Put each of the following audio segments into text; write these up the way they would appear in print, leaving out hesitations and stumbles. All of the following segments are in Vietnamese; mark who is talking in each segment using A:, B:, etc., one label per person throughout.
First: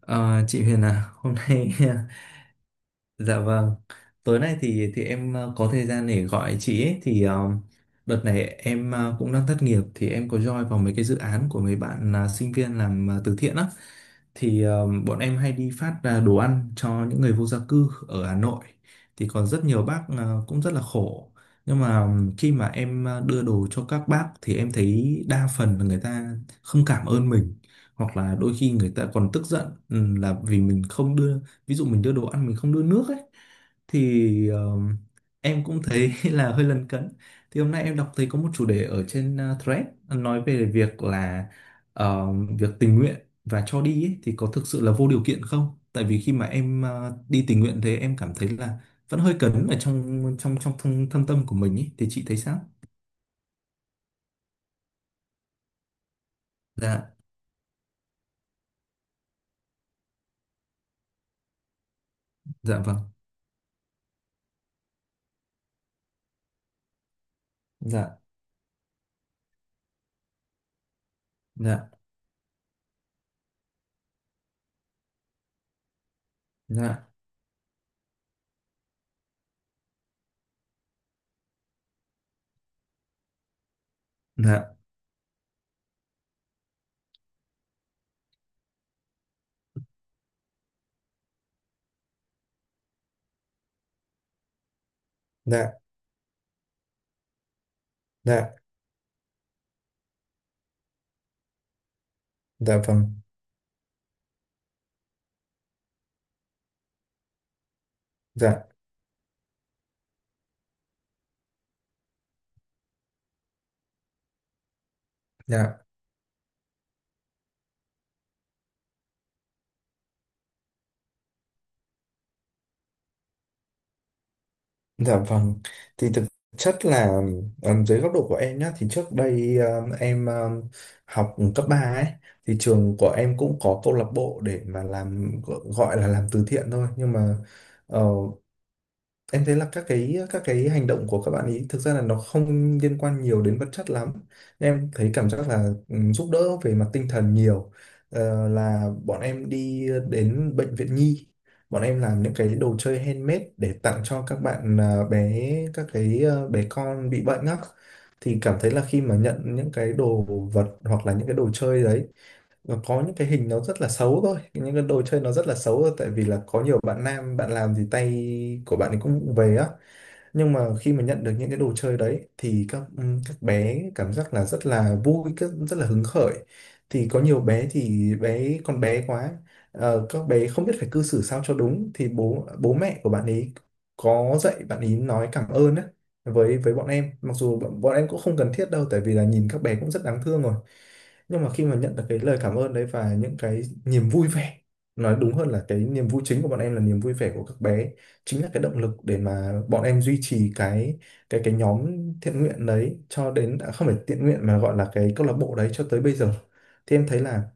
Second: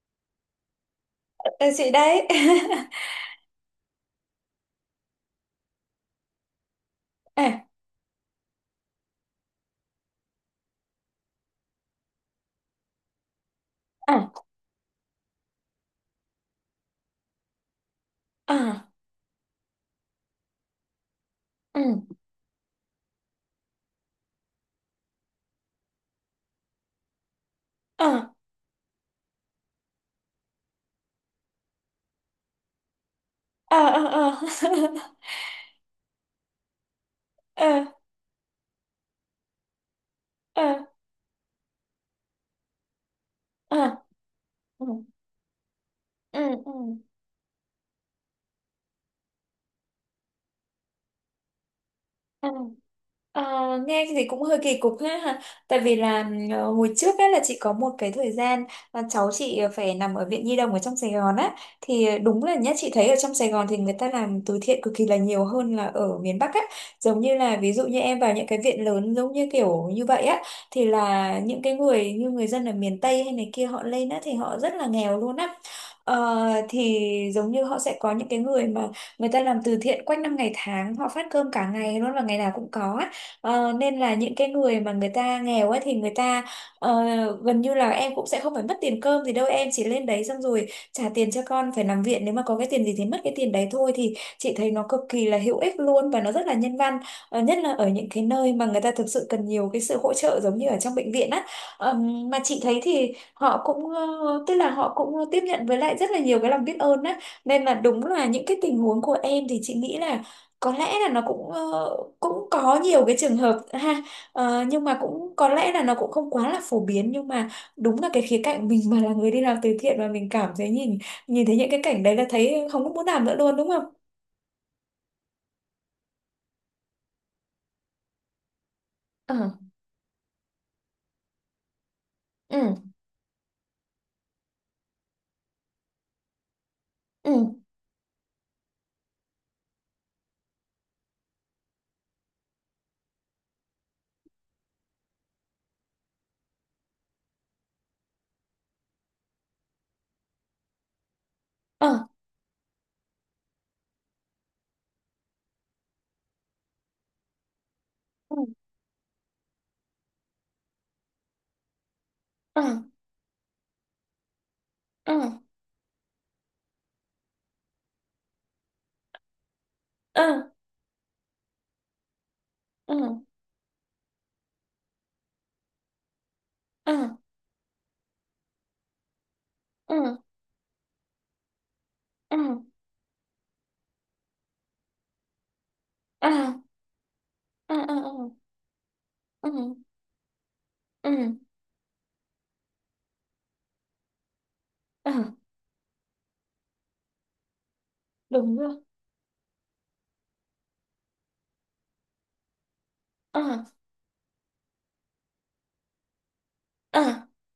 A: Ờ, chị Huyền à, hôm
B: Ờ,
A: nay
B: chị đấy.
A: Dạ, vâng. Tối nay thì em có thời gian để gọi chị ấy thì
B: Ờ,
A: đợt này em cũng đang thất nghiệp thì em có join vào mấy cái dự án của mấy bạn sinh viên làm từ thiện á.
B: ờ,
A: Thì bọn em hay đi phát đồ ăn cho những người vô gia cư ở Hà
B: ờ,
A: Nội. Thì còn rất nhiều bác cũng rất là khổ. Nhưng
B: ừ,
A: mà khi mà em đưa đồ cho các bác thì em thấy đa phần là người ta không cảm ơn mình,
B: ờ,
A: hoặc là đôi khi người ta còn tức giận, là vì mình không đưa. Ví dụ mình đưa đồ ăn mình không đưa nước ấy
B: ờ, ờ, ờ.
A: thì em cũng thấy là hơi lấn cấn. Thì hôm nay
B: Ờ,
A: em đọc thấy có một chủ đề ở trên thread nói về
B: ờ,
A: việc là, việc tình nguyện và
B: ờ,
A: cho đi ấy, thì có thực sự
B: ừ,
A: là vô điều kiện không, tại vì khi
B: ừ,
A: mà em đi tình nguyện thế em cảm thấy là vẫn hơi cấn ở trong trong trong thâm tâm của mình ấy. Thì chị thấy
B: ừ.
A: sao?
B: Ờ, nghe thì cũng hơi kỳ cục ha ha. Tại vì là hồi
A: Dạ,
B: trước ấy là chị có một cái thời gian là cháu chị phải nằm ở viện nhi đồng ở trong Sài Gòn á, thì đúng là nhá,
A: dạ,
B: chị
A: vâng,
B: thấy ở trong Sài Gòn thì người ta làm từ thiện cực kỳ là nhiều hơn là ở miền Bắc á. Giống như là ví dụ như
A: dạ,
B: em vào những cái viện lớn giống như kiểu như vậy á, thì là những cái
A: dạ,
B: người như người dân ở miền Tây hay này kia họ lên á thì họ rất là nghèo luôn á. Ờ, thì
A: dạ,
B: giống như họ sẽ có những cái người mà người ta làm từ thiện quanh năm ngày tháng, họ phát cơm cả ngày luôn và ngày nào cũng có á. Nên là những cái
A: dạ,
B: người mà người ta nghèo ấy thì người ta ờ, gần như là em cũng sẽ không phải mất tiền cơm gì đâu, em chỉ lên đấy xong rồi trả tiền cho con phải nằm viện, nếu mà có cái tiền gì thì mất cái tiền đấy thôi. Thì chị thấy nó cực kỳ là hữu
A: dạ,
B: ích luôn và nó rất là nhân văn. Nhất là ở những cái nơi
A: dạ,
B: mà người ta thực sự cần nhiều cái sự hỗ trợ giống như ở trong bệnh viện á. Mà chị
A: dạ,
B: thấy
A: vâng,
B: thì họ cũng tức là họ cũng tiếp nhận với lại rất là nhiều cái lòng biết ơn á, nên là đúng là những
A: dạ,
B: cái tình huống của em thì chị nghĩ là có lẽ là nó cũng cũng có nhiều cái trường hợp ha. Nhưng mà cũng có lẽ
A: dạ.
B: là nó cũng không quá là phổ biến, nhưng mà đúng là cái khía cạnh mình mà là người đi làm từ thiện mà mình cảm thấy nhìn nhìn thấy những cái cảnh đấy là thấy không có muốn làm nữa luôn đúng không?
A: Dạ, vâng, thì thực chất là, dưới góc độ của em nhá, thì trước
B: Ờ,
A: đây, em học cấp 3 ấy, thì
B: ừ,
A: trường của em cũng có câu lạc bộ để mà làm, gọi là làm từ thiện thôi, nhưng
B: ừ,
A: mà ờ, em thấy là các cái hành động của các bạn ấy thực ra là nó không liên quan nhiều đến vật chất lắm. Nên em thấy cảm giác là, ừ, giúp đỡ về mặt tinh thần nhiều. Là bọn em đi đến bệnh viện nhi, bọn
B: ờ,
A: em làm những cái đồ chơi handmade để tặng cho các bạn, bé, các cái, bé con bị bệnh á. Thì
B: ừ,
A: cảm thấy là khi mà nhận những cái đồ vật hoặc là những cái đồ chơi đấy,
B: ờ,
A: và có những cái hình nó rất là xấu thôi, những cái đồ
B: ờ,
A: chơi nó rất là xấu thôi, tại vì là có nhiều bạn nam bạn làm thì tay của bạn ấy cũng vụng về á.
B: ờ,
A: Nhưng mà khi mà nhận được những cái đồ chơi đấy thì các
B: ờ,
A: ừm, các bé cảm giác là rất là vui, rất là hứng khởi.
B: ờ,
A: Thì có nhiều bé thì bé con bé quá,
B: ờ, ờ,
A: các bé không biết phải cư xử sao cho đúng, thì
B: ờ,
A: bố bố mẹ của bạn ấy có dạy bạn ấy nói cảm ơn á
B: ờ,
A: với bọn em, mặc dù
B: ờ,
A: bọn
B: ờ,
A: em
B: ờ,
A: cũng không cần thiết đâu, tại vì là nhìn
B: ờ,
A: các bé cũng rất đáng thương rồi.
B: ờ,
A: Nhưng mà khi mà nhận được cái lời cảm ơn đấy và những cái niềm vui vẻ,
B: ờ,
A: nói đúng hơn là cái niềm vui chính của bọn em là niềm vui vẻ của các bé, chính là
B: đúng
A: cái động
B: rồi,
A: lực để mà bọn em duy trì cái nhóm thiện nguyện đấy cho
B: ờ,
A: đến, không phải thiện nguyện mà gọi là cái câu lạc bộ đấy cho tới bây giờ. Thì em thấy
B: ờ.
A: là,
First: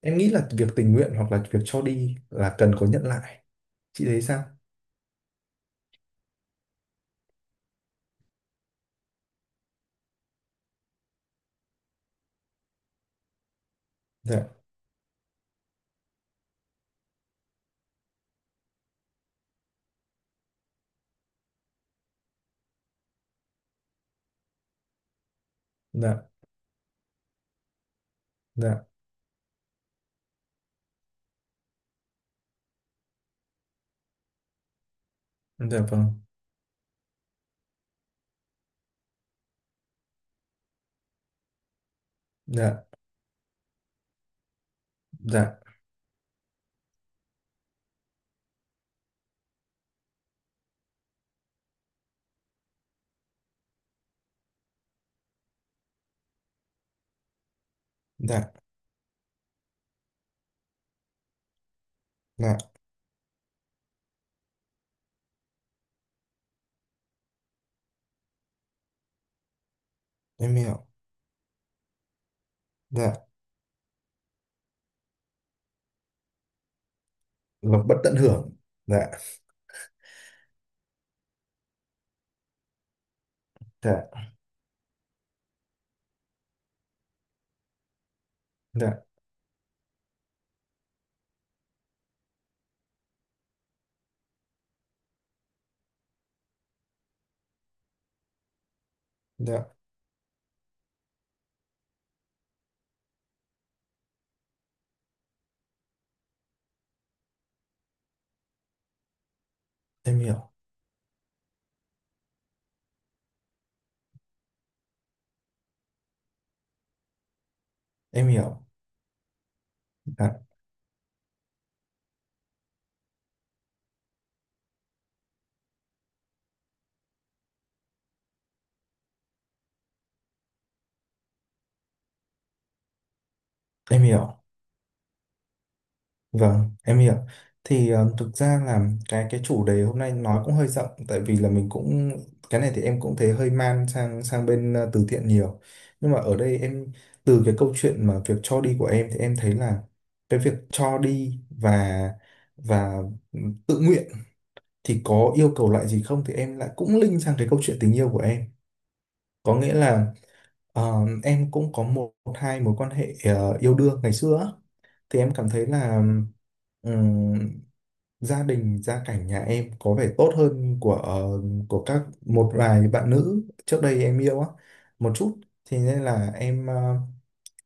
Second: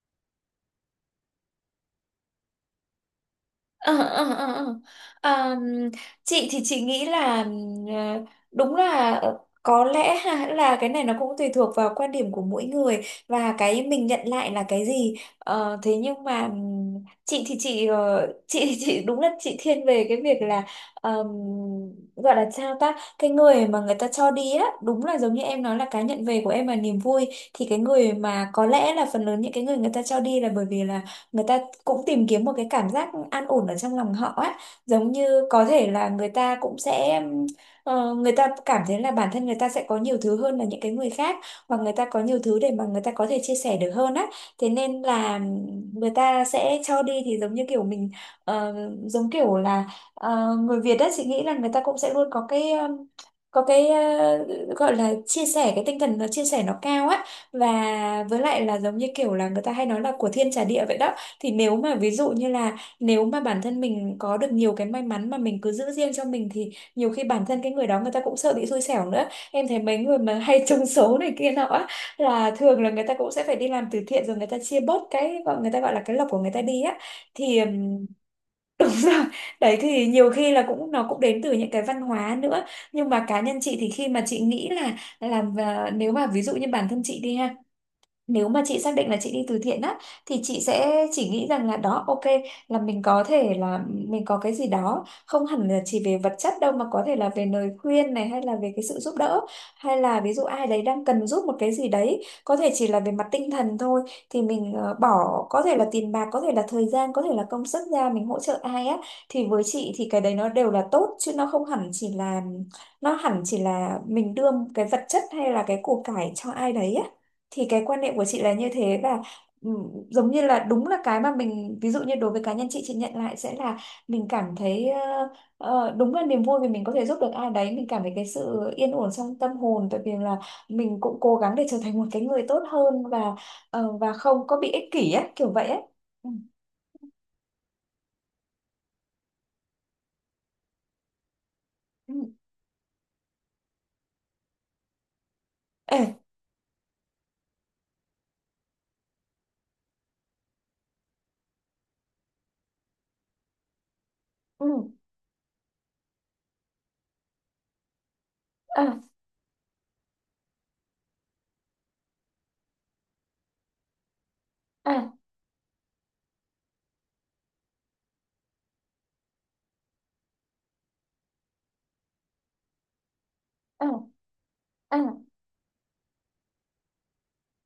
A: em nghĩ là việc tình nguyện hoặc là việc cho đi là cần có nhận lại.
B: Ờ,
A: Chị thấy
B: ờ,
A: sao?
B: ờ, ờ. Ờm, chị thì chị nghĩ là ờ, đúng là có lẽ ha, là cái này nó cũng tùy thuộc vào quan điểm của mỗi người và cái mình nhận
A: Dạ,
B: lại là cái gì. Ờ, Thế nhưng mà chị thì chị chị thì chị đúng là chị thiên về cái việc là, ờm, gọi là sao ta, cái người mà người ta cho đi á, đúng là giống như em nói là cái nhận
A: dạ,
B: về của em là niềm vui, thì cái người mà có
A: dạ,
B: lẽ là phần lớn những cái người người ta cho đi là bởi vì là người ta cũng tìm kiếm một cái cảm giác an ổn ở trong lòng họ á. Giống như có
A: dạ,
B: thể là
A: vâng,
B: người ta cũng sẽ, người ta cảm thấy là bản thân người ta sẽ có nhiều thứ hơn là những cái người khác, hoặc người ta có nhiều thứ để mà
A: dạ,
B: người ta có thể chia sẻ được hơn á. Thế nên là
A: dạ,
B: người ta sẽ cho đi, thì giống như kiểu mình, ờ, giống kiểu là người Việt á, chị nghĩ là người ta cũng sẽ luôn có cái, có cái gọi là chia sẻ, cái tinh thần nó chia sẻ nó cao á. Và
A: dạ,
B: với lại là giống như kiểu là người ta hay nói là của thiên trả địa vậy đó. Thì nếu mà ví dụ như
A: dạ,
B: là nếu mà bản thân mình có được nhiều cái may mắn mà mình cứ giữ riêng cho mình thì nhiều khi bản thân cái người đó, người ta cũng sợ bị xui xẻo nữa. Em thấy mấy người mà
A: em
B: hay trúng
A: hiểu,
B: số này kia nọ á, là thường là người
A: dạ,
B: ta cũng sẽ phải đi làm từ thiện rồi, người ta chia bớt cái, gọi người ta gọi là cái lộc của người ta đi á. Thì
A: là bất tận hưởng,
B: đúng
A: dạ,
B: rồi. Đấy, thì nhiều khi là cũng, nó cũng đến từ những cái văn hóa nữa. Nhưng mà cá nhân chị thì
A: dạ,
B: khi mà chị nghĩ là làm, và nếu mà ví dụ như bản thân chị đi ha, nếu mà chị xác
A: dạ.
B: định là chị đi từ thiện á, thì chị sẽ chỉ nghĩ rằng là đó, ok, là mình có thể là mình có cái gì đó không hẳn là chỉ về vật chất đâu, mà có thể là về lời khuyên này, hay là về cái sự giúp đỡ,
A: Dạ,
B: hay là ví dụ ai đấy đang cần giúp một cái gì đấy, có thể chỉ là về mặt tinh thần thôi, thì mình bỏ có thể là tiền bạc, có thể là thời gian, có thể là công sức ra mình hỗ trợ ai á, thì với chị thì
A: em
B: cái đấy nó
A: hiểu,
B: đều là tốt, chứ nó không hẳn chỉ là, nó hẳn chỉ là mình đưa cái vật chất hay là cái của cải cho ai đấy á. Thì cái quan niệm của
A: em
B: chị là
A: hiểu,
B: như thế. Và ừ, giống như
A: dạ,
B: là đúng là cái mà mình, ví dụ như đối với cá nhân chị nhận lại sẽ là mình cảm thấy đúng là niềm vui vì mình có thể giúp được ai đấy, mình cảm thấy cái sự yên ổn trong tâm hồn, tại vì là mình cũng cố gắng để trở thành một cái người tốt hơn và
A: em
B: và
A: hiểu,
B: không có bị ích kỷ á, kiểu vậy á. Ừ.
A: vâng, em hiểu. Thì thực ra là cái chủ đề hôm nay nói cũng hơi rộng, tại vì là mình cũng,
B: Ừ.
A: cái này thì em cũng thấy hơi man sang sang bên từ thiện nhiều.
B: Ê,
A: Nhưng mà ở đây em, từ cái câu chuyện mà việc cho đi của em thì em thấy là cái việc cho đi và tự nguyện
B: ừ.
A: thì có yêu cầu lại gì không, thì em lại cũng link sang cái câu chuyện tình yêu của em.
B: À,
A: Có nghĩa là, Ờ, em cũng có một hai mối quan hệ yêu đương ngày xưa á.
B: à,
A: Thì em cảm thấy là, ừm, gia đình gia cảnh nhà em có vẻ tốt hơn của của các một vài bạn nữ trước
B: à,
A: đây em yêu á
B: à,
A: một chút. Thì nên là em, ờ,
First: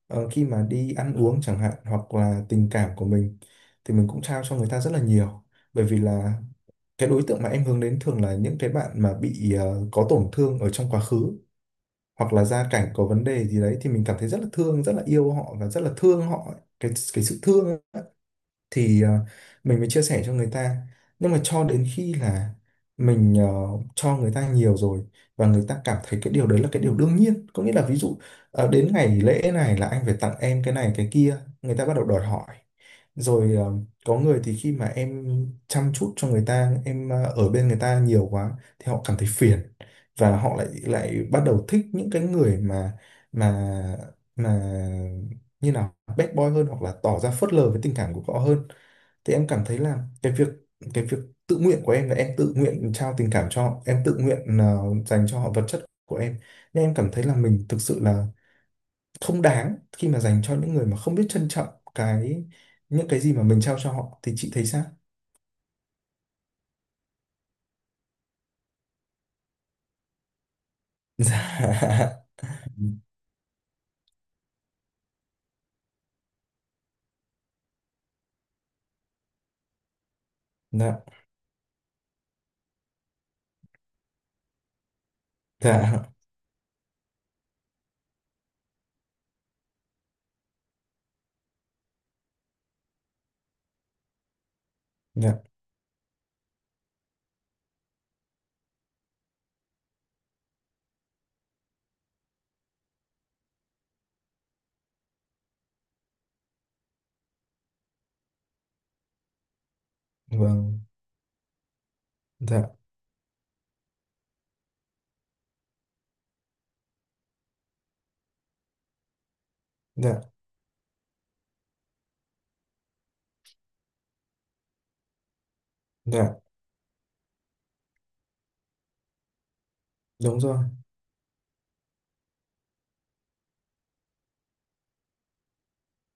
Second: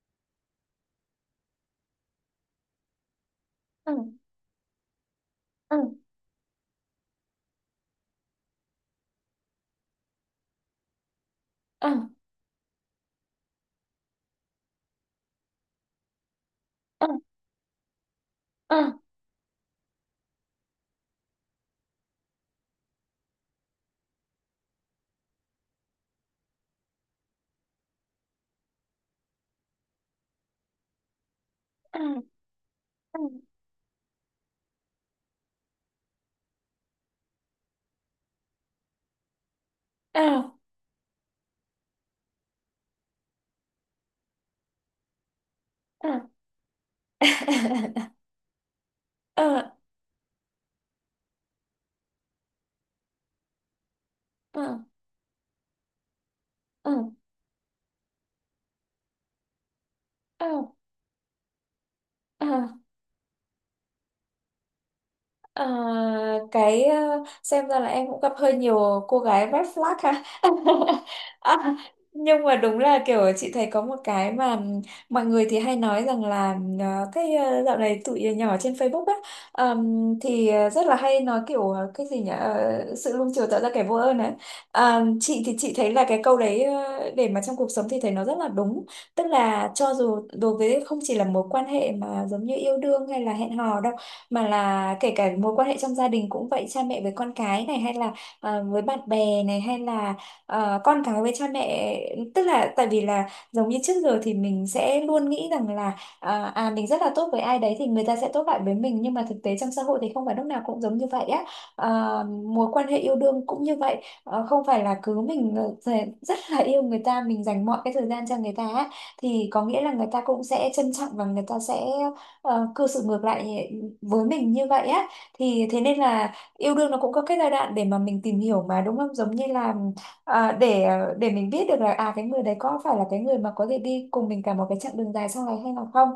A: ờ, khi mà đi ăn uống chẳng hạn hoặc là tình cảm của mình
B: à,
A: thì mình cũng trao cho người ta rất là nhiều,
B: à,
A: bởi vì là cái đối tượng mà em hướng đến thường là những cái bạn mà bị có tổn thương ở trong quá khứ,
B: à,
A: hoặc là gia cảnh có vấn đề gì đấy, thì mình cảm thấy rất là thương, rất là yêu họ và rất là thương họ, cái
B: à,
A: cái sự thương ấy,
B: à,
A: thì mình mới chia sẻ cho người ta. Nhưng mà cho đến khi là mình cho người ta nhiều rồi, và người ta cảm thấy cái điều đấy là cái điều đương nhiên, có nghĩa là ví dụ đến ngày lễ này là anh phải tặng em cái này cái kia, người ta bắt
B: à,
A: đầu đòi hỏi. Rồi có người thì khi mà em chăm chút cho người ta, em ở bên người ta nhiều quá thì họ cảm thấy phiền, và
B: à,
A: họ lại lại bắt đầu thích những cái người mà mà mà như nào
B: à,
A: bad boy hơn, hoặc là tỏ ra phớt lờ với tình cảm của họ hơn. Thì em cảm
B: à,
A: thấy là cái việc tự nguyện của em là em tự nguyện trao tình cảm cho họ, em tự nguyện
B: à,
A: dành cho họ vật chất của em, nên
B: à,
A: em cảm thấy là mình thực sự là không đáng khi mà dành
B: à,
A: cho những người mà không biết trân trọng cái
B: à.
A: những cái gì mà mình trao cho họ. Thì chị thấy sao?
B: Ờ, cái ờ, xem ra là em cũng gặp hơi nhiều cô gái red flag ha. À, nhưng
A: Dạ,
B: mà đúng là kiểu chị thấy có một cái mà mọi người thì hay nói rằng là, cái dạo này tụi nhỏ trên Facebook á, thì rất là
A: dạ,
B: hay nói kiểu cái gì nhỉ, ờ, sự nuông chiều tạo ra kẻ vô ơn ấy. Chị thì chị thấy là
A: dạ,
B: cái câu đấy để mà trong cuộc sống thì thấy nó rất là đúng, tức là cho dù đối với không chỉ là mối quan hệ mà giống như yêu đương hay là hẹn hò đâu, mà là kể cả
A: dạ,
B: mối quan hệ trong gia đình cũng vậy, cha mẹ với con cái này, hay là với bạn bè này, hay là con cái với cha mẹ. Tức là tại vì là giống như trước giờ thì mình sẽ luôn nghĩ rằng là à mình rất là tốt với ai đấy thì người ta sẽ tốt lại với mình, nhưng mà thực tế trong xã hội thì không phải lúc nào
A: vâng,
B: cũng giống như vậy á. Mối
A: dạ,
B: quan hệ yêu đương cũng như vậy. Không phải là cứ mình, rất là yêu người ta, mình dành mọi cái thời gian cho người ta á, thì có nghĩa là người ta
A: dạ,
B: cũng sẽ trân trọng và người ta sẽ cư xử ngược lại với mình như vậy á. Thì thế nên là
A: dạ,
B: yêu đương nó cũng có cái giai đoạn để mà mình tìm hiểu mà, đúng không, giống như là
A: đúng
B: à,
A: rồi,
B: để mình biết được là à cái người đấy có phải là cái người mà có thể đi cùng mình cả một cái chặng đường dài sau này hay là không.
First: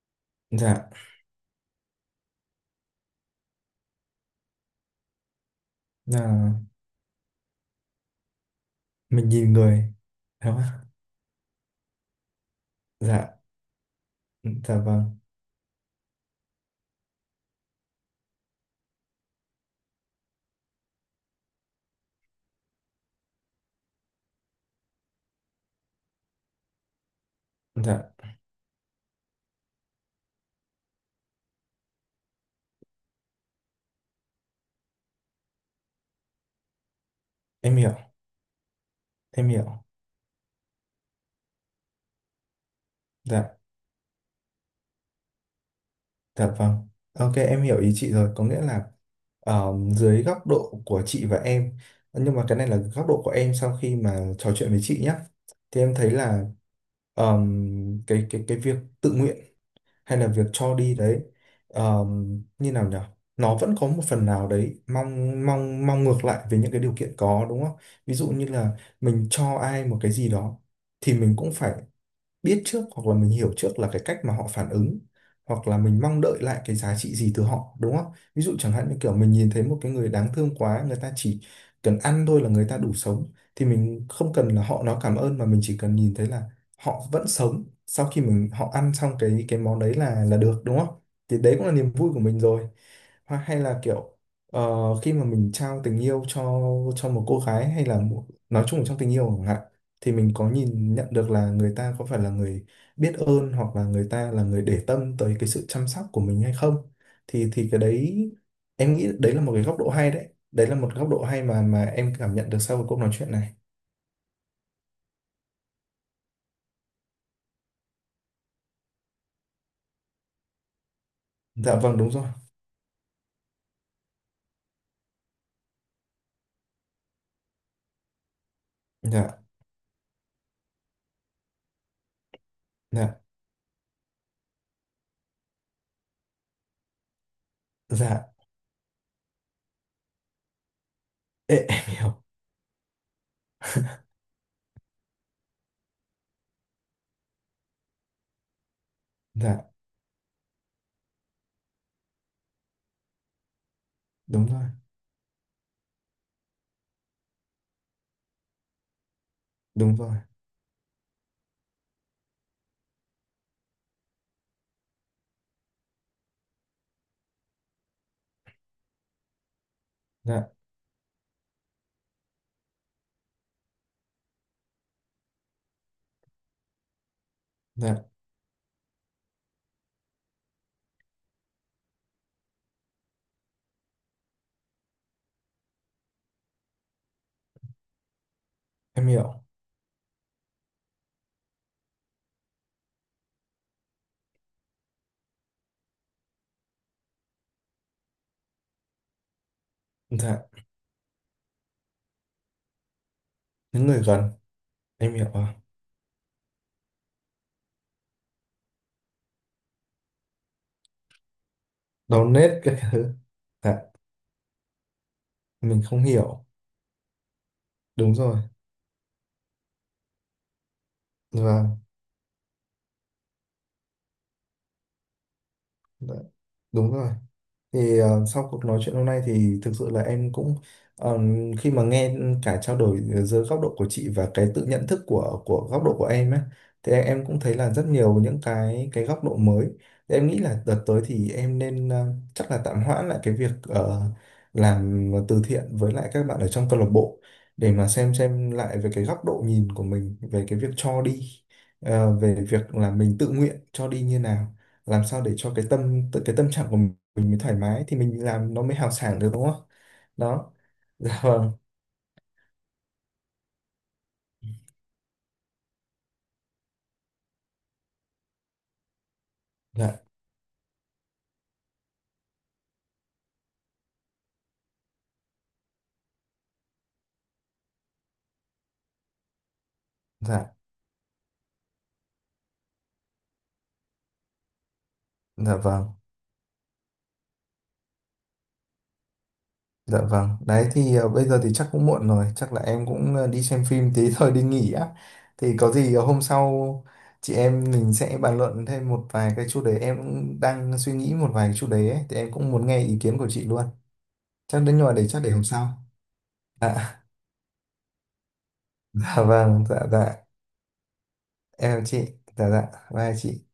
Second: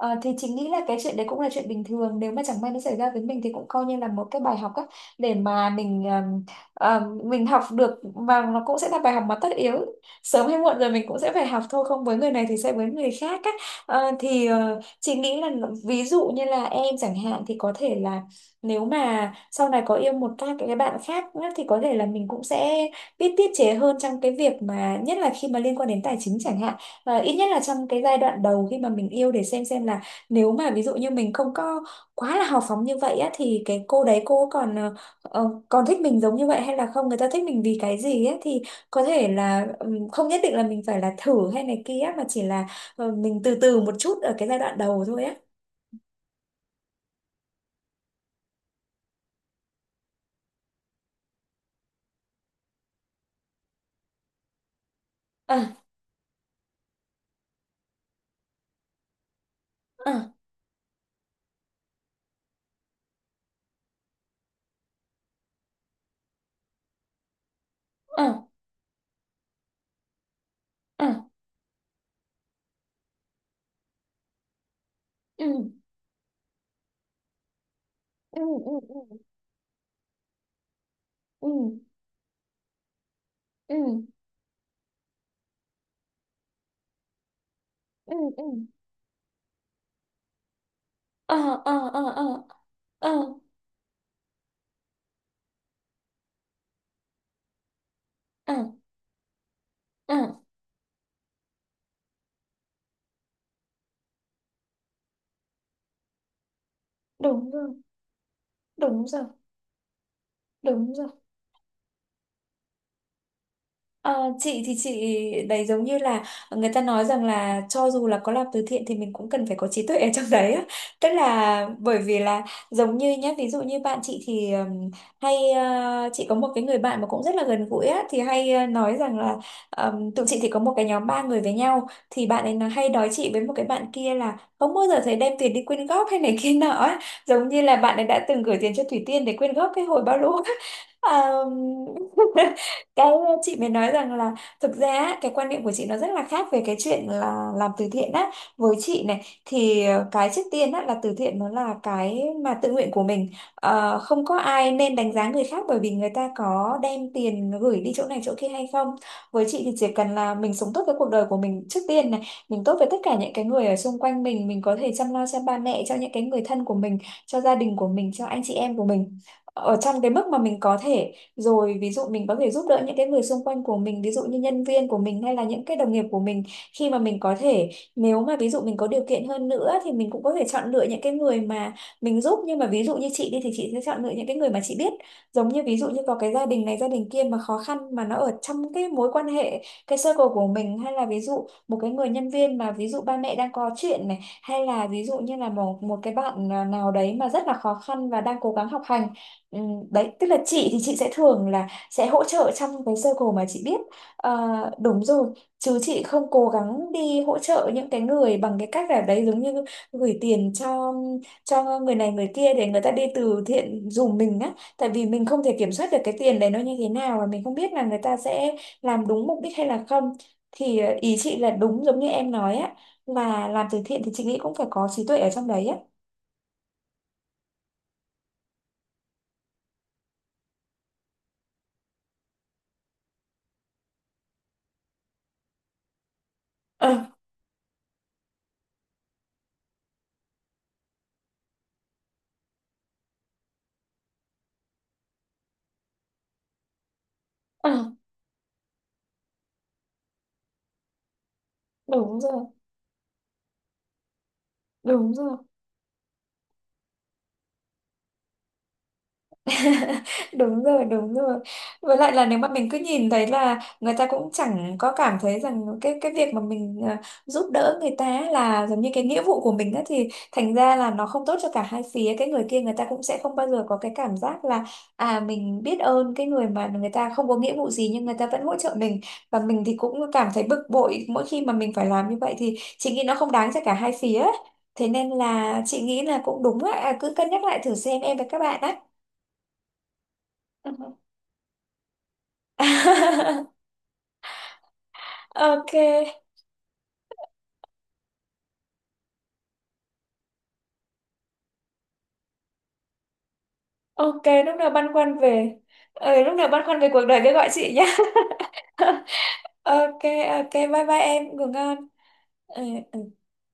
B: Thì chính nghĩ là
A: dạ,
B: cái chuyện đấy cũng là chuyện bình thường, nếu mà chẳng may nó xảy ra với mình thì cũng coi như là một cái bài học á, để mà
A: là
B: mình học được, và nó cũng sẽ là bài học
A: mình
B: mà tất
A: nhìn
B: yếu
A: người,
B: sớm
A: đúng không
B: hay muộn
A: ạ?
B: rồi mình cũng sẽ phải học thôi, không với người này thì sẽ với người
A: Dạ.
B: khác á. Ờ, thì
A: Dạ,
B: ờ, chị
A: vâng,
B: nghĩ là ví dụ như là em chẳng hạn, thì có thể là nếu mà sau này có yêu một các cái bạn khác nữa thì có thể là mình cũng sẽ biết tiết chế hơn trong cái việc mà nhất là khi mà liên quan đến tài chính chẳng hạn, và ít nhất là trong cái
A: dạ,
B: giai đoạn đầu khi mà mình yêu, để xem là nếu mà ví dụ như mình không có quá là hào phóng như vậy á thì cái cô đấy cô còn còn thích mình giống như vậy hay là không, người ta thích mình
A: em
B: vì
A: hiểu,
B: cái gì á, thì có thể
A: em
B: là,
A: hiểu,
B: không nhất định là mình phải là thử hay này kia, mà chỉ là ờ, mình
A: dạ,
B: từ từ một chút ở cái giai đoạn đầu thôi Á.
A: dạ, vâng. Ok, em hiểu ý chị rồi, có nghĩa là dưới góc độ của chị và em, nhưng mà cái này là góc độ của em sau khi mà trò chuyện với chị nhé,
B: À,
A: thì em thấy là, cái việc tự nguyện hay là
B: à,
A: việc cho đi đấy, như nào nhỉ? Nó vẫn có một phần nào đấy mong mong mong ngược lại với những cái điều kiện, có đúng không? Ví dụ
B: à,
A: như là mình cho ai một cái gì đó thì
B: à.
A: mình cũng phải biết trước, hoặc là mình hiểu trước là cái cách mà họ phản ứng,
B: Ừ,
A: hoặc là mình mong đợi lại cái giá trị gì từ họ, đúng không?
B: ừ,
A: Ví dụ chẳng
B: ừ,
A: hạn như
B: ừ,
A: kiểu mình nhìn thấy một cái người đáng thương quá, người ta chỉ
B: ừ,
A: cần ăn thôi là người ta đủ sống, thì
B: ừ,
A: mình không cần là họ nói cảm ơn, mà mình chỉ cần nhìn thấy là họ vẫn sống sau
B: ừ,
A: khi
B: ừ.
A: mình, họ ăn xong cái món đấy là được, đúng không?
B: À,
A: Thì đấy cũng là
B: à,
A: niềm
B: à,
A: vui của mình
B: à,
A: rồi.
B: à,
A: Hoặc hay là kiểu, ờ, khi mà mình trao tình yêu cho một cô gái hay là
B: à,
A: nói chung là trong tình yêu chẳng hạn, thì mình
B: à.
A: có nhìn nhận được là người ta có phải là người biết ơn, hoặc là người ta là người để tâm tới cái sự chăm sóc của mình hay không, thì
B: Đúng
A: thì
B: rồi,
A: cái đấy, em
B: đúng
A: nghĩ
B: rồi,
A: đấy là một cái góc độ hay, đấy đấy là một
B: đúng rồi.
A: góc độ hay mà em cảm nhận được sau cái cuộc nói chuyện này.
B: Ờ, chị thì chị đấy, giống như là người ta nói rằng là cho dù là có làm từ thiện thì mình cũng cần phải có trí tuệ ở trong đấy á. Tức là
A: Dạ, vâng,
B: bởi
A: đúng
B: vì
A: rồi,
B: là giống như nhá, ví dụ như bạn chị thì hay chị có một cái người bạn mà cũng rất là gần gũi á, thì hay nói rằng là
A: dạ,
B: tụi chị thì có một cái nhóm ba người với nhau, thì bạn ấy nó hay nói
A: dạ,
B: chị với một cái bạn kia là không bao giờ thấy đem tiền đi quyên góp hay này kia nọ á. Giống như là bạn ấy đã
A: dạ.
B: từng gửi tiền cho Thủy Tiên để quyên góp cái hồi bao lũ á. Ờ,
A: Ê, em hiểu,
B: cái chị mới nói rằng là thực ra á, cái quan niệm của chị nó rất là khác về cái chuyện là làm từ thiện á. Với chị này
A: dạ,
B: thì cái trước tiên á là từ thiện nó là cái mà tự nguyện của mình. Ờ, không có
A: đúng rồi,
B: ai nên đánh giá người khác bởi vì người ta có đem tiền gửi đi chỗ này chỗ kia hay không. Với chị thì chỉ
A: đúng rồi,
B: cần là mình sống tốt với cuộc đời của mình trước tiên này, mình tốt với tất cả những cái người ở xung quanh mình có thể chăm lo cho ba mẹ, cho những cái người thân của mình, cho gia đình của mình, cho anh chị em của mình, ở trong cái mức mà
A: dạ,
B: mình có thể. Rồi ví dụ mình có thể giúp đỡ những cái người xung quanh của mình, ví dụ như nhân viên của mình hay là những cái đồng nghiệp của mình, khi mà mình có thể.
A: dạ,
B: Nếu mà ví dụ mình có điều kiện hơn nữa thì mình cũng có thể chọn lựa những cái người mà mình giúp, nhưng mà ví dụ như chị đi thì chị sẽ chọn lựa những cái người mà chị biết. Giống như ví dụ như có cái gia đình này gia đình kia mà khó khăn mà nó ở trong cái
A: em
B: mối quan
A: hiểu,
B: hệ, cái circle của mình, hay là ví dụ một cái người nhân viên mà ví dụ ba mẹ đang có chuyện này, hay là ví dụ như là một một cái bạn nào đấy mà rất là khó khăn và đang cố gắng học hành. Ừ, đấy tức là
A: dạ,
B: chị thì chị sẽ thường là sẽ hỗ trợ trong cái circle mà chị biết.
A: những người gần,
B: Ờ, đúng
A: em
B: rồi.
A: hiểu, à,
B: Chứ chị không cố gắng đi hỗ trợ những cái người bằng cái cách là đấy, giống như gửi tiền cho người này người
A: đau nết
B: kia để
A: cái
B: người ta đi
A: thứ,
B: từ
A: dạ,
B: thiện giùm mình á, tại vì mình không thể kiểm
A: mình
B: soát được
A: không
B: cái tiền
A: hiểu,
B: đấy nó như thế nào và mình không biết là người
A: đúng
B: ta
A: rồi,
B: sẽ làm đúng mục đích hay là không. Thì ý chị là
A: vâng,
B: đúng giống như em nói á, là làm từ thiện thì chị nghĩ cũng phải có trí tuệ ở trong đấy á.
A: dạ, đúng rồi. Thì sau cuộc nói chuyện hôm nay thì thực sự là em cũng ờ, khi mà nghe cả trao đổi giữa góc độ của chị và cái tự nhận thức của góc độ của em ấy, thì
B: Ờ,
A: em cũng thấy là rất nhiều những cái góc độ mới. Thì em nghĩ là đợt tới thì em nên chắc là tạm hoãn lại cái việc làm từ thiện với lại các bạn ở trong câu lạc bộ,
B: ờ,
A: để mà xem lại về cái góc độ nhìn của mình về cái việc cho đi,
B: đúng
A: về
B: rồi,
A: việc là mình tự nguyện cho đi như nào, làm
B: đúng
A: sao để
B: rồi.
A: cho cái tâm trạng của mình mới thoải mái thì mình làm nó mới hào sảng được, đúng không? Đó.
B: Đúng rồi, đúng
A: Dạ,
B: rồi.
A: vâng,
B: Với lại là nếu mà mình cứ nhìn thấy là người ta cũng chẳng có cảm thấy rằng cái việc mà mình giúp đỡ người ta là giống như cái nghĩa vụ của mình á,
A: dạ,
B: thì thành ra là nó không tốt cho cả hai phía. Cái người kia người ta cũng sẽ không bao giờ có cái cảm giác là à mình biết ơn cái người mà người ta không có nghĩa vụ gì nhưng người ta vẫn hỗ trợ mình. Và mình thì cũng cảm thấy
A: dạ,
B: bực bội mỗi khi mà mình phải làm như vậy, thì chị nghĩ nó không đáng cho cả hai phía. Thế nên
A: dạ,
B: là chị
A: vâng,
B: nghĩ là cũng đúng á, cứ cân nhắc lại thử xem em với các bạn á.
A: dạ, vâng, đấy thì bây giờ thì chắc cũng muộn rồi, chắc là em cũng đi xem phim tí thôi, đi nghỉ á. Thì có gì hôm
B: Ok,
A: sau chị em mình sẽ bàn luận thêm một vài cái chủ đề, em cũng đang suy nghĩ một vài cái chủ đề ấy thì em cũng muốn nghe ý kiến của chị luôn.
B: ok,
A: Chắc đến, nhưng để chắc để hôm sau.
B: lúc nào băn khoăn về
A: Dạ.
B: cuộc đời cứ gọi chị nhé.
A: Dạ, vâng, dạ,
B: Ok,
A: dạ.
B: ok, bye bye em ngủ
A: Em
B: ngon.
A: chào chị. Dạ,
B: Ừ.
A: dạ,
B: Ừ.
A: bye chị.